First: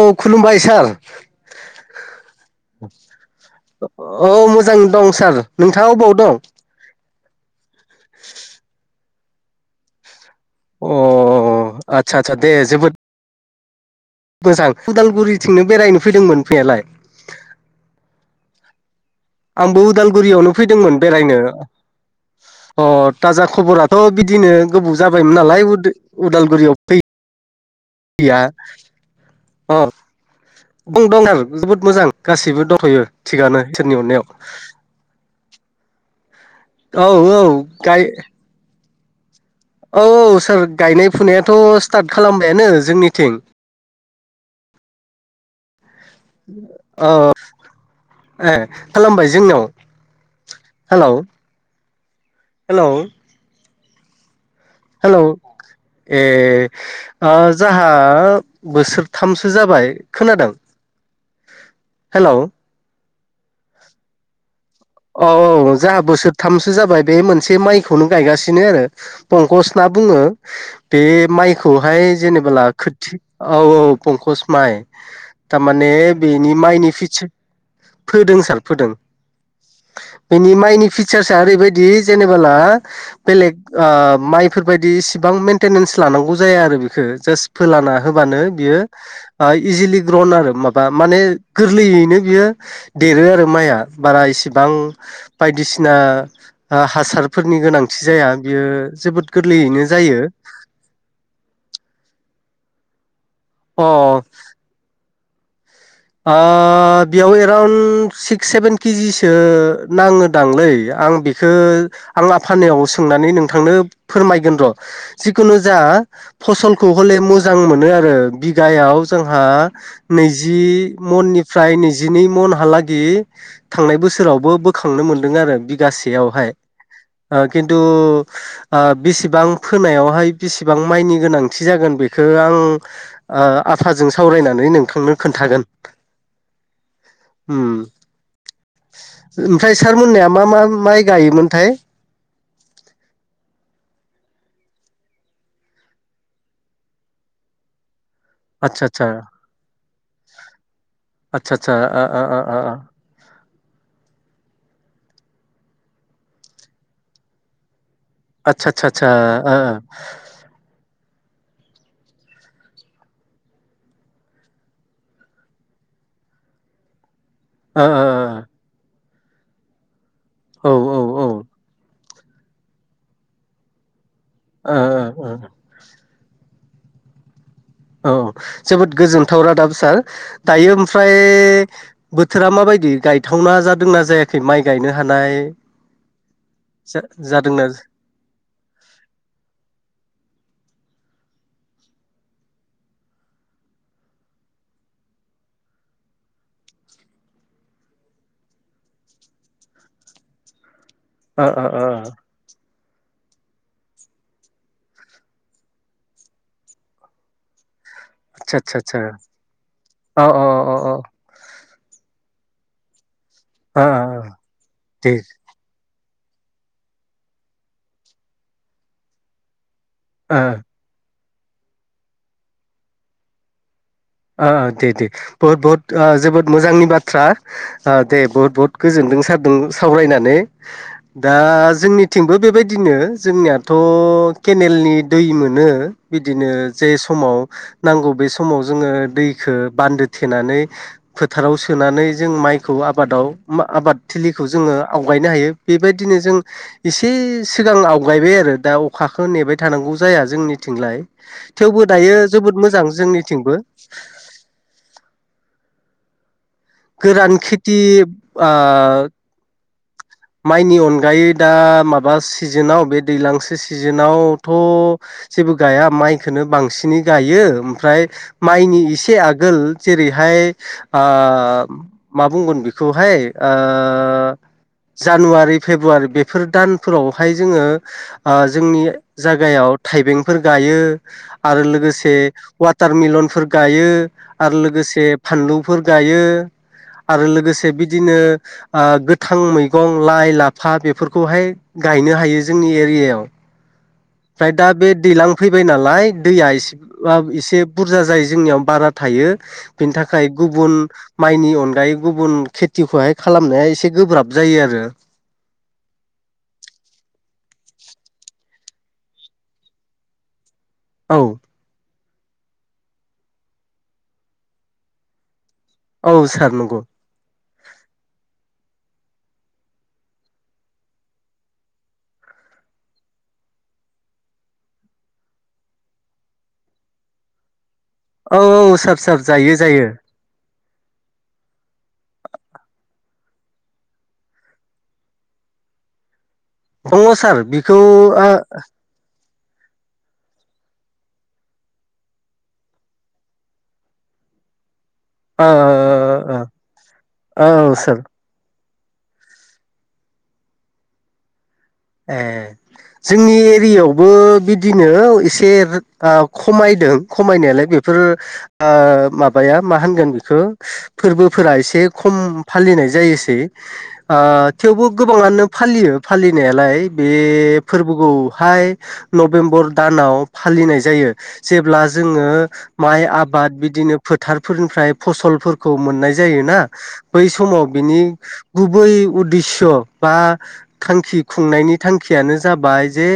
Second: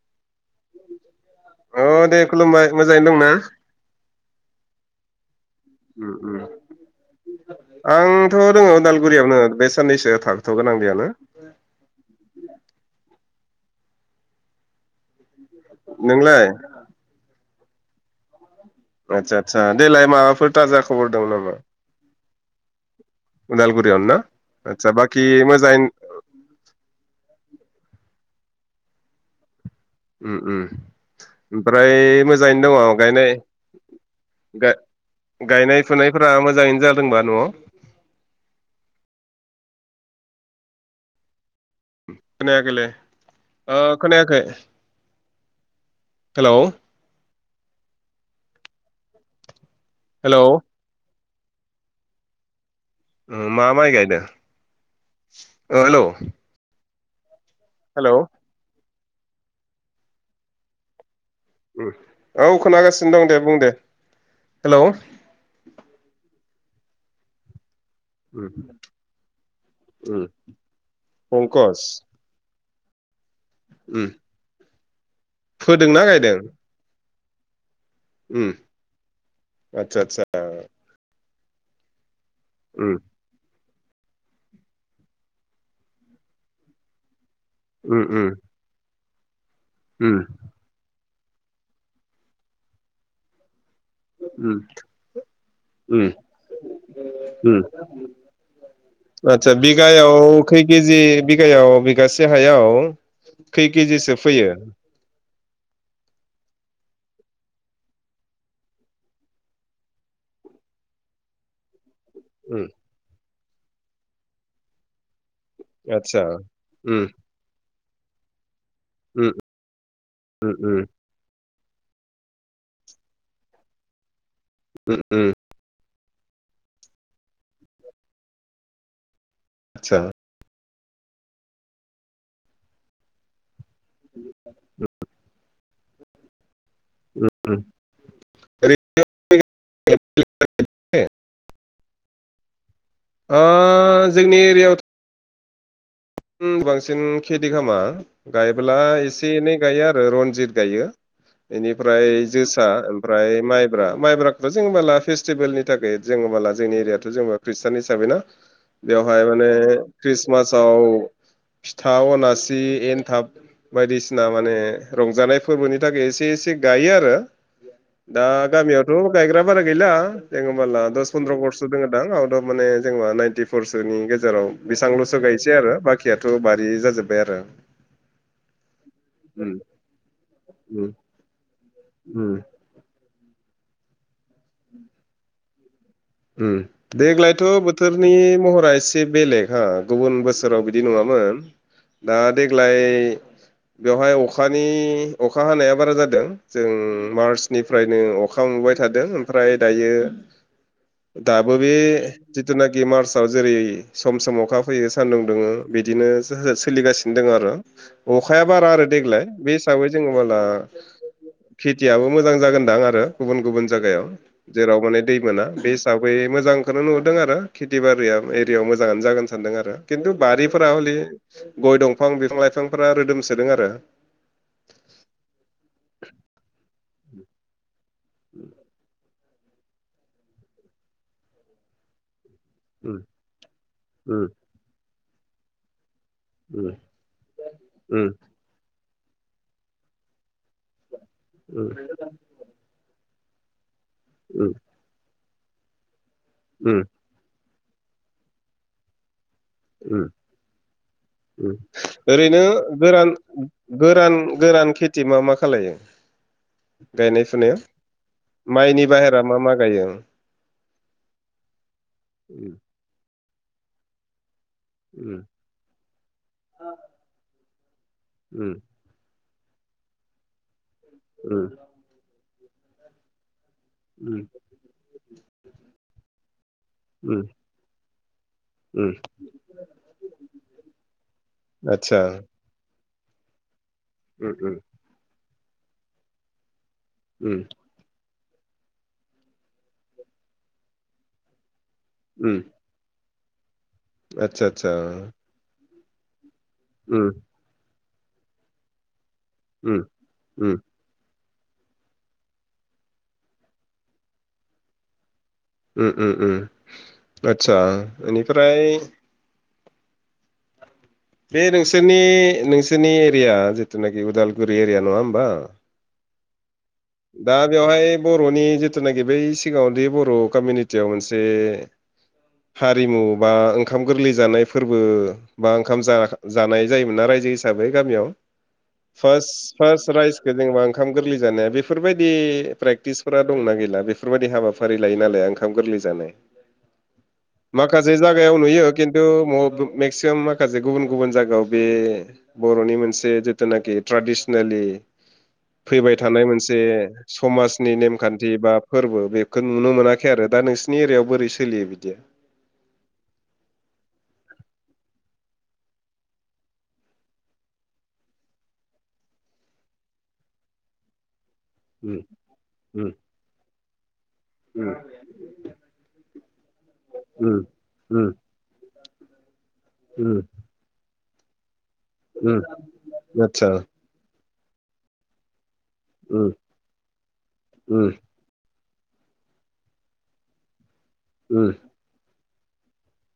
औ खुलुमबाय सार औ दे खुलुमबाय मोजाङैनो दंना औ मोजां दं सार नोंथाङा उम अबाव उम दं आंथ' दङ उदालगुरियावनो बे साननैसो थां अ आदसा आदसा दे जोबोद मोजां उदालगुरि थिंनो बेरायनो नोंलाय फैदोंमोन फैनायालाय आदसा आदसा आंबो देलाय माबाफोर उदालगुरियावनो थाजा फैदोंमोन खबर दं बेरायनो नामा अ थाजा खबराथ' उदालगुरियावनो ना बिदिनो आदसा गोबाव बाखि जाबायमोन नालाय मोजाङै उदालगुरियाव फै यैया उम उम बुं दं आरो जोबोद ओमफ्राय मोजां मोजाङैनो गासैबो दङ दंथ'यो गायनाय थिगानो इसोरनि अननायाव गायनाय फुनायफोरा मोजाङैनो औ जादोंबा औ न' गाय औ औ सोर गायनाय फुनाय थ' स्टार्ट खालामबायानो खोनायाखैलै जोंनिथिं ओ खोनायाखै हेलौ अ ए खालामबाय जोंनियाव हेल' औ हेलौ उम मा माइ गायदों हेलौ ओ ए जोहा हेलौ बोसोर थामसो जाबाय खोनादों हेलौ औ खोनागासिनो दं दे बुं दे हेलौ औ औ जोंहा बोसोरथामसो जाबाय बे मोनसे माइ खौनो उम गायगासिनो आरो पंकस होनना उम बुङो बे पंकस माइखौहाय जेनेबोला खोथि औ औ उम पंकस माइ थारमाने फोदोंना गायदों बेनि माइनि फिचार फोदों सार फोदों आतसा आतसा साया ओरैबायदि जेनेबोला बेलेग माइफोर बायदि इसिबां मेेनटेनेन्स लानांगौ जाया आरो बेखौ जास्ट फोलाना उम उम होबानो बियो। इजिलि उम ग्रहन आरो माबा माने गोरलैयैनो बियो देरो आरो माइआ। उम इसेबां बायदिसिना उम हासारफोरनि गोनांथि जाया बियो ज। आतसा बिगायाव खै केजि बिगायाव बिगासे। देहायाव खै कि जि अ सो फोयो। बेयाव एराउन्ड सिक्स सेभेन केजिसो नाङोदांलै। आं बेखौ आं उम आफानाव सोंनानै नोंथांनो फोरमायगोन र'। जिखुनु जा आदसा फसलखौ उम हले मोजां मोनो आरो बि। गायाव उम जोंहा उम नैजि। मननिफ्राय नैजिनै मनहालागै थांनाय बोसोर। बोसोरावबो उम बोखांनो उम मोनदों आरो बिगासे। खिथु बिसेबां आदसा फोनायावहाय। एसेबां माइनि गोनांथि जागोन बेखौ आं। आफाजों सावरायनानै नोंथांनो खोन्थागोन। उम हम। उम ओमफ्राय सारमोननाया मा मा माइ ओरैनो गायोमोनथाय। जोंनि एरियायाव। बांसिन खेथि खालामामा। गायब्ला आदसा एसे एनै गायो आरो रनजित गायो। आदसा बेनिफ्राय जोसा ओमफ्राय माइब्रा माइब्राखौथ' जेनेबा लाफि। फेस्टिभेलनि थाखाय जोङो माला जों एरियाथ' जों खृष्टाननि। आदसा आदसा बेवहाय माने ख्रिस्टमासाव। [inaudible] फिथा अनासि एनथाब बायदिसिना माने रंजानाय फोरबोनि थाखाय एसे एसे। गायो आरो। ओ। बे' गायग्रा बारा गैला दङ होमबोला ओ आदसा ओ दस ओ पन्द्र' खरस दङदां। म जानाइसोनि गेजेराव औ बेसेबांल'सो गायनोसै आरो बे बारि जाजोबबाय आरो। औ जोबोद गोजोनथाव उम रादाब सार दायो उम ओमफ्राय उम बोथोरा माबायदि। दि गायथावना जादोंना जायाखै माइ गायनो हानाय। जा देग्लायथ' जादोंना बोथोरनि महरा एसे बेलेग हा गुबुन बोसोराव बिदि। बिदि नङामोन दा देग्लाय। बेवहाय अखानि अखा हानाया बारा जादों जों मार्चनिफ्रायनो अखा। नेबाय थादों ओमफ्राय दायो। [inaudible] दाब' ओ बे ओ जथना। बि मार्चआव जेरै सम सम अखा फैयो सानदुं दुङो बिदिनो सोलिगासिनो दङ आरो। अखाया आदसा बारा आदसा आरो आदसा देग्लाय बे हिसाबै जोङो अ मावला अ खोथियाबो मोजां जागोनदां आरो गुबुन गुबुन ओ जायगायाव जेराव माने दे दै मोना बे। दा बै मोजांखौनो नुदों आरो खेथि बारिया एरियायाव मोजाङानो जागोन सानदों आरो। खिन्थु ओ बारिफोरा हलि गय दंफां बिफां लाइफांफोरा रोदोमसोदों आरो। ओ दे दे बहुद बहुद ओ जोबोद मोजांनि बाथ्रा दे बहुद बहुत गोजोन्दों सार। सावरायनानै दा जोंनि। थिंबो बेबायदिनो जोंनियाथ' केनेलनि दै मोनो। बिदिनो जे समाव नांगौ बे समाव जोङो दैखौ‌ बान्दो थेनानै। फोथाराव सोनानै जों माइखौ आबादाव आबाद थिलिखौ जोङो आवगायनो हायो बेबायदि। बिदिनो जों इसे सिगां आवगायबाय आरो दा अखा। खौ नेबाय थानांगौ जाया जोंनिथिंलाय थेवबो दायो ओरैनो जोबोद मोजां गोरान जोंनिथिंबो। गोरान गोरान खेथि मा मा खालायो। गायनाय गोरान फुनायाव खेथि ओ माइनि बाहेरा मा मा गायो माइनि अनगायै दा माबा सिजोनाव बे दैज्लांसे सिजोनाव थ' जेबो गाया माइखौनो बांसिनै गायो ओमफ्राय माइनि इसे आ गोल जेरैहाय ओ मा बुंगोन बेखौहाय ओ जानुवारि फेब्रुवारि बेफोर दानफोरावहाय जोङो ओ जोंनि जायगायाव थाइ- बेंफोर आरो आतसा लोगोसे वाटारमलनफोर गायो आरो लोगोसे फानलुफोर गायो। आरो लोगोसे बिदिनो ओ गोथां। मैगं लाइ लाफा बेफोरखौहाय गायनो हायो जोंनि एरियायाव आतसा ओमफ्राय दा बे आतसा दैज्लां फैबाय नालाय दैया एसे उम एसे बुरजा जायो जोंनियाव बारा। थायो उम बेनि थाखाय उम गुबुन माइनि अनगायै गुबुन खेथिखौहाय खालामनाया एसे गोब्राब जायो आरो उम उम उम आतसा इनिफ्राय औ बे नोंसोरनि नोंसोरनि एरिया जिथुनाखि उदालगुरि एरिया नङा होमबा औ सार नगौ दा बेवहाय बर'नि जिथुनाखि बै सिगाङावदि बर' कमिउनिटियाव मोनसे हारिमु बा ओंखाम गोरलै जानाय फोरबो बा ओंखाम जा जानाय जायोमोन न राय- जो हिसाबै गामियाव औ औ सार सार फास जायो जायो फास रायस खो जेनेबा ओंखाम गोरलै जानाया बेफोरबायदि प्रेक्टिसफोरा दंना गैला बेफोरबायदि हाबाफारि लायो लाया ओंखाम गोरलै जानाय दङ सार बेखौ माखासे ओ जागायाव नुयो खिन्थु मेक्सिमाम माखासे गुबुन गुबुन जायगायाव बे बर'नि मोनसे जिथुनाखि ट्रेडिसनेलि ओ फैबाय थानाय ओ मोनसे औ समाजनि सार नेमखान्थि बा फोरबो बेखौ नुनो मोनाखै आरो दा नोंसोरनि एरियायाव बोरै सोलियो बा ए जोंनि एरियायावबो बिदिनो एसे खमायदों खमायनायालाय बेफोर ओ माबा या मा होनगोन बेखौ फोरबो फोरा एसे उम खम फालिनाय उम जायोसै उम थेवबो गोबाङानो फालियो फालिनाया लाय बे उम फोरबोखौहाय नभेम्बर उम दानाव फालिनाय जायो जेब्ला जोङो उम माइ आतसा आबाद बिदिनो फोथारफोरनिफ्राय फसलफोर खौ मोननाय उम जायोना बै समाव उम बिनि उम गुबै उद्दिेस्स' बा थांखि खुंनायनि थांखियानो जाबाय जे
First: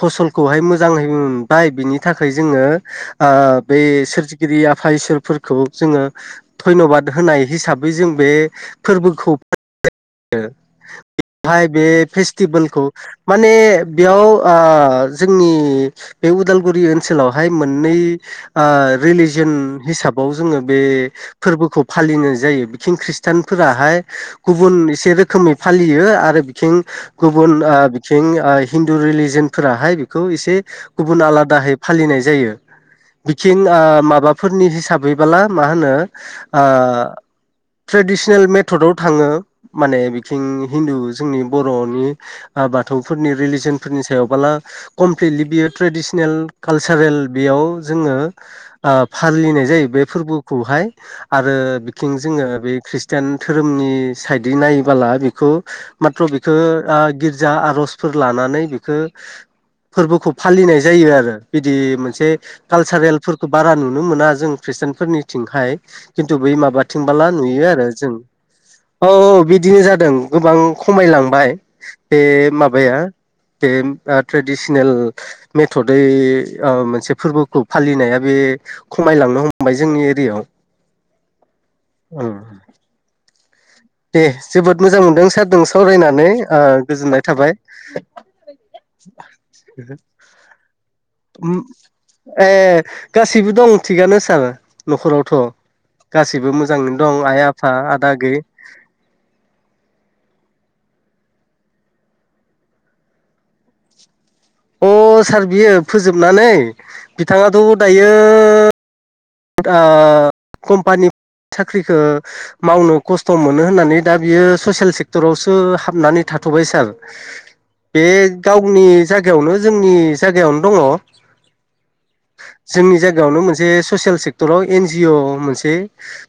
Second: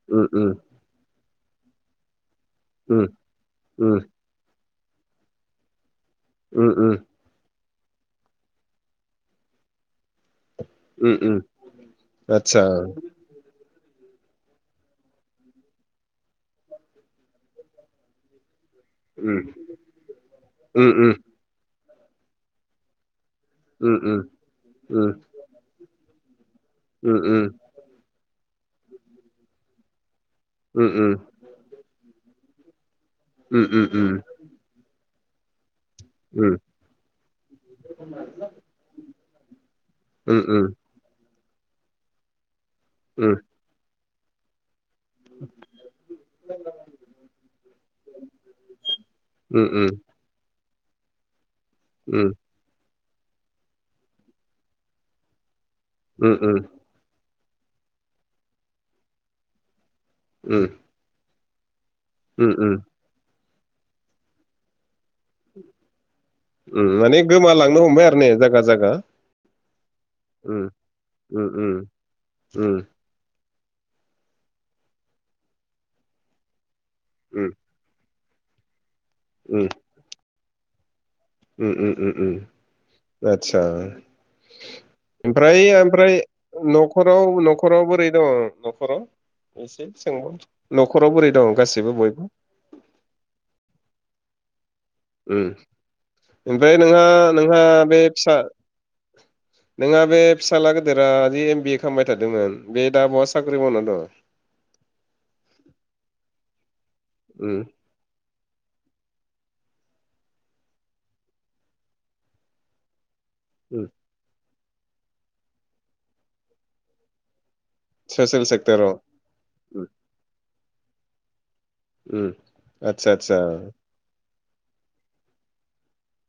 फसलखौहाय मोजां मोनबाय बिनि था- खाय जोङो उम ओ बे सोरजिगिरि आफा इसोरफोरखौ जोङो धन्य'बाद होनाय हिसाबै जों बे फोरबोखौ फालिनाय जायो आ- उम उम रो बेहाय बे आतसा फेस्टिभेलखौ माने बेयाव ओ जोंनि बे उदालगुरि ओनसोलावहाय मोननै ओ उम रिलिजन हिसाबाव जोङो बे उम उम फोरबोखौ फालिनाय जायो बिथिं खृ- ष्टान उम फोराहाय उम गुबुन उम एसे रोखोमै फालियो आरो बिथिं उम गुबुन बिथिं हिन्दु रिलिजन फोराहाय बे खौ एसे उम गुबुन आलादाहै फालिनाय जायो। बिथिं उम माबाफोरनि हिसा- बैबोला मा होनो उम ओ ट्रेडिसनेल मेथदाव थाङो माने उम बिथिं उम हिन्दु जोंनि बर'नि बाथौफोरनि उम रिलिजनफोरनि सायावबोला कमप्लिटलि बियो ट्रेडिसनेल कालसारेल बेयाव जोङो फालिनाय उम ओ जायो। बे बे फोरबोखौहाय आरो बिथिं उम जोङो बे खृ- ष्टान धोरोमनि साइदै नायबोला बेखौ माथ्र' उम बेखौ उम ओ गिर्जा आर'जफोर लानानै बेखौ फोरबोखौ उम उम फालिनाय जायो आरो बि मोनसे उम उम कालसारेलफोरखौ बारा नुनो मोना जों खृस्टानफोरनि थिंहाय खिन्थु बै उम माने माबाथिंबोला नुयो गोमालांनो आरो हमबाय जों ने जागा जागा औ औ बि बिदिनो जादों गोबां उम उम खमायलांबाय उम बे उम माबाया बे ट्रेडिसनेल मेथदै मोनसे उम फोरबोखौ फालिनाया बे खमायलांनो हमबाय जोंनि एरियायाव उ उ ओं उ आतसा दे जोबोद मोजां मोनदों सारजों सावरायनानै गोजोननाय न'खराव थाबाय न'खराव बोरै दङ न'खराव एसे सोंबाव न'खराव बोरै दं गासैबो बयबो ए गासैबो दं थिगानो सार न'खरावथ' उम गासिबो ओमफ्राय मोजाङैनो नोंहा दं आइ नोंहा आफा बे आदा आगै फिसा [inaudible] नोंहा बे फिसाज्ला गेदिरा जि एमबिए खालामबाय थादोंमोन बे दा बहा साख्रि मावना दं अ सार बियो फोजोबनानै उम बिथाङाथ' दायो कम्पानि साख्रिखौ मावनो खस्थ' मोनो उम होननानै दा बियो ससियेल सेक्टरावसो हाबनानै थाथ'बाय सार बे ससियेल गावनि सेक्टराव जायगायावनो जोंनि जायगायावनो दङ उ आतसा आतसा ससियेलल सेक्टराव एन जिअ मोनसे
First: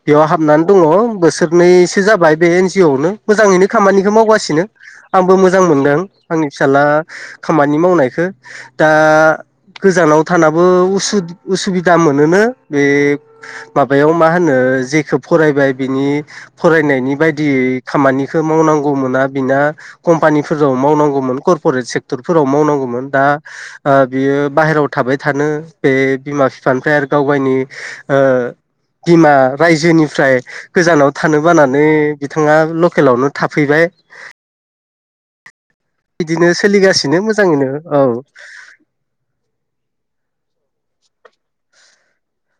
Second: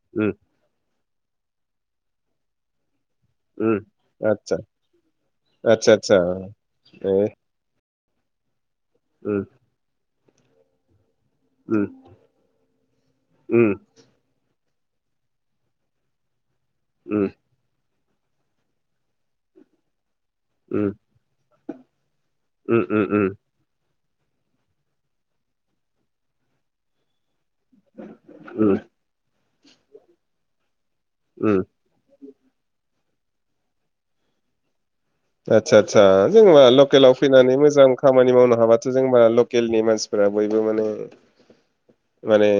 बेयाव उम हाबनानै दङ अ बोसोरनैसो जाबाय बे एन जि अवनो मोजाङैनो उम खामानिखौ आतसा मावगासिनो आंबो मोजां आतसा मोनदों आतसा आंनि फिसाजोला ए खामानि मावनाय बेखौ दा उम गोजानाव थानाबो उ उम उसुबिदा मोनोनो बे उम माबायाव मा होनो जेखौ फरायबाय बिनि फरायनायनि उम बायदियै खामानिखौ मावनांगौ मोना बिना कम्पानिफोराव उम मावनांगौमोन करर्प'रेट सेक्टरफोराव उम उम मावनांगौमोन दा उम बियो बाहेरायाव थाबाय थानो बे बिमा बिफानिफ्राय आरो गाव गावनि उम बिमा रायजोनिफ्राय गोजानाव थानो उम बानानै बिथाङा लकेलावनो थाफैबाय आदसा आटसा बिदिनो जोंबा लकेलाव सोलिगासिनो फैनानै मोजाङैनो मोजां औ खामानि मावनो हाबाथ' जोंबा लकेलनि मानसिफोरा बयबो माने माने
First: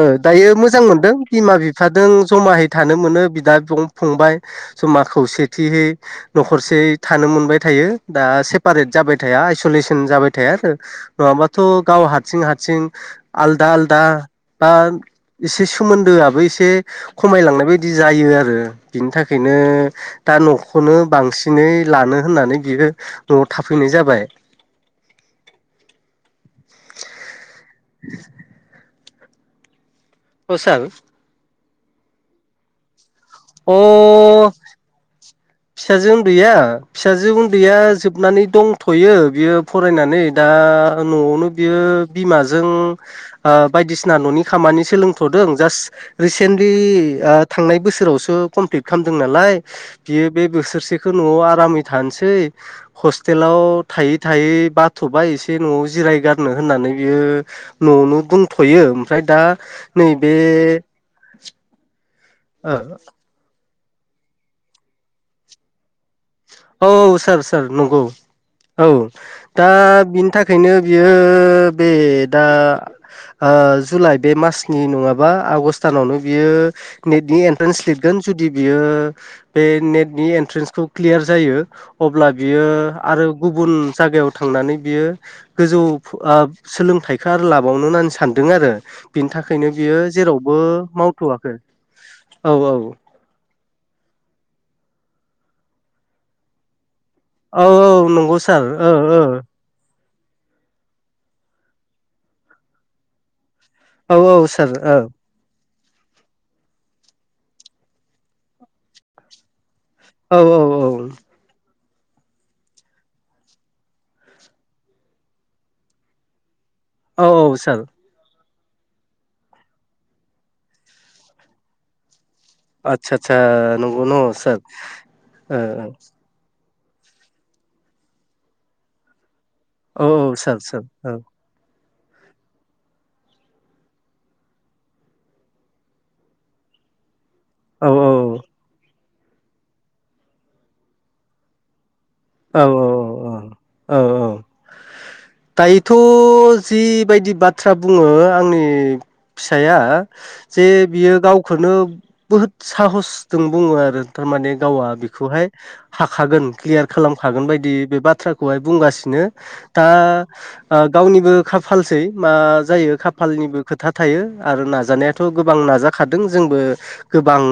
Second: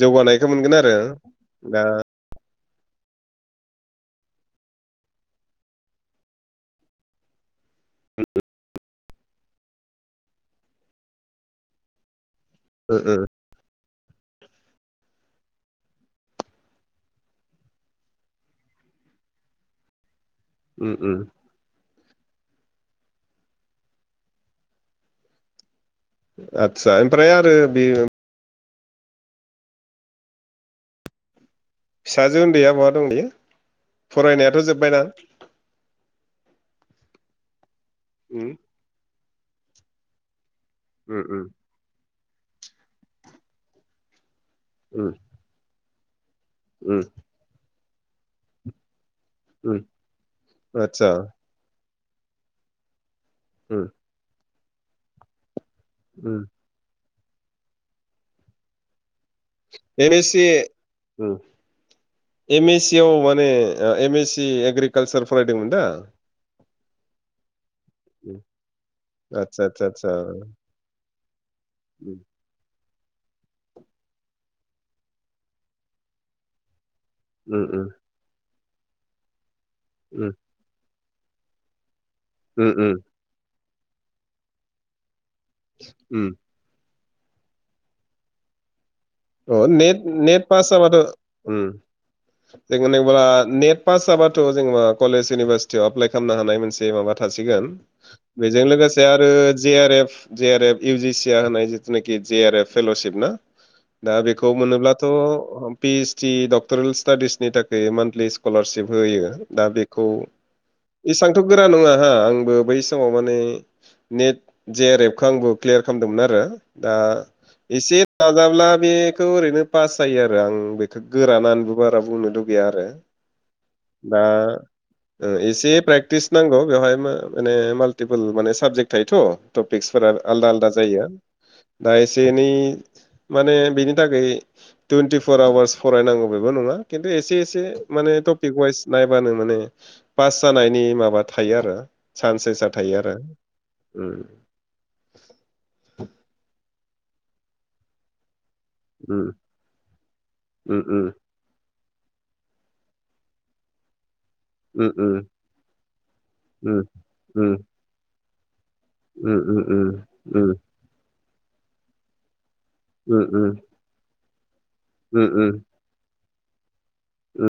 जौगानायखौ दायो मोनगोन मोजां आरो मोनदों बिमा दा बिफाजों जमाय हैै थानो मोनो बिदा बिं फंबाय जमा खौसेथियै न'खरसे थानो मोनबाय थायो दा सेपारेट जाबाय थाया आयसलेसन जाबाय थाया नङाबा दं ' गाव हारसिं हारसिं ओ सिं ओ आलदा आलदा बा एसे सोमोन्दोआबो एसे खमायलांनाय बायदि जायो आरो बिनि थाखाय बेायनो दा उम न'खौनो उम बांसिनै लानो होननानै बियो न'आव थाफैनाय जाबाय आतसा ओमफ्राय आरो बे औ सार फिसाजो उन्दैया बहा दं दायो अ फरायनायाथ' जोब्बायना फिसाजो उन्दैया फिसाजो उन्दैया जोबनानै उम दंथ'यो बियो फरायनानै दा उम उम न'आवनो बियो बिमाजों बायदिसिना न'नि खामानि उम सोलोंथ'दों जास्ट रिसेन्टलि उम थांनाय बोसोरावसो कमप्लिट खालामदों नालाय उम बियो बे आतसा बोसोरसेखौ न'आव आरामै थानोसै हसटेल हस्टेलाव उम थायै थायै बाथ'बाय एसे न'आव उम जिरायगारनो होननानै बियो न'आवनो बुंथ'यो ओमफ्राय दा एम एस नैबे सि उम एम एस सि आव माने एम एस सि एग्रिकालसार फरायदोंमोन दा औ सार सार नंगौ औ आदसा दा आदसा आदसा बिनि थाखायनो बे बेयो बे उम दा जुलाइ बे मासनि नङाबा आगस्ट दानावनो बियो नेटनि एन्ट्रेन्स उम लिरगोन जुदि बियो बे नेटनि उम एन्ट्रेन्सखौ क्लियार जायो अब्ला बियो उम उम आरो गुबुन जायगायाव थांनानै बियो गोजौ उम सोलोंथाइखौ आरो लाबावनो होननानै सानदों आरो बिनि अ थाखायनो बियो नेट जेरावबो मावथ'वाखै औ जला [unintelligible] नेट पास जाबाथ' जोङो कलेज इउनिभारसिटियाव एप्लाइ खालामनो हानाय मोनसे माबा औ थासिगोन औ नंगौ सार बेजों ओ लोगोसे ओ आरो G R F J R F इउजिसिआ होनाय जिथुनाखि जे आर एफ फेल'शिप ना दा औ औ बेखौ सार औ मोनोब्लाथ' पिएसडि डक्टरेल स्टाडिसनि थाखाय मानथलि स्कलारशिप होयो दा बे खौ औ औ एसांथ' गोरा नङा हा आंबो बै समाव माने नेट जेआार एफखौ आंबो क्लियार खालामदोंमोन आरो दा औ औ सार एसे नाजाब्ला बेखौ ओरैनो पास जायो आरो आं बेखौ गोरानानैबो बारा बुंनो गैया आरो आदसा आदसा नंगौ दा न' सार ओ एसे प्रेक्टिस नांगौ बेवहाय माने माल्टिपोल माने साबजेक्ट थायोथ' औ टपिक्सफोरा आलदा सार आलदा सार जायो औ दा एसे एनै माने बेनि थाखाय थुइनटिफर आवारस फरायनांगौ बेबो नङा खिनथु एसे एसे औ माने टपिक वाइस नायबानो माने पास जानायनि माबा थायो आरो औ सान्सेस थायो आरो औ उम औ दायोथ' जिबायदि बाथ्रा बुङो आंनि उम फिसाया जे उम बियो गावखौनो बहुद साहसजों बुङो आरो थारमाने गावा उम उम बेखौहाय हाखागोन उम क्लियार खालामखागोन उम बायदि बे बाथ्राखौहाय बुंगासिनो उम उम दा उम उम गावनिबो खाफालसै मा जायो उम उम खाफालनिबो खोथा थायो आरो उम नाजानायाथ' उम गोबां नाजाखादों जोंबो गोबां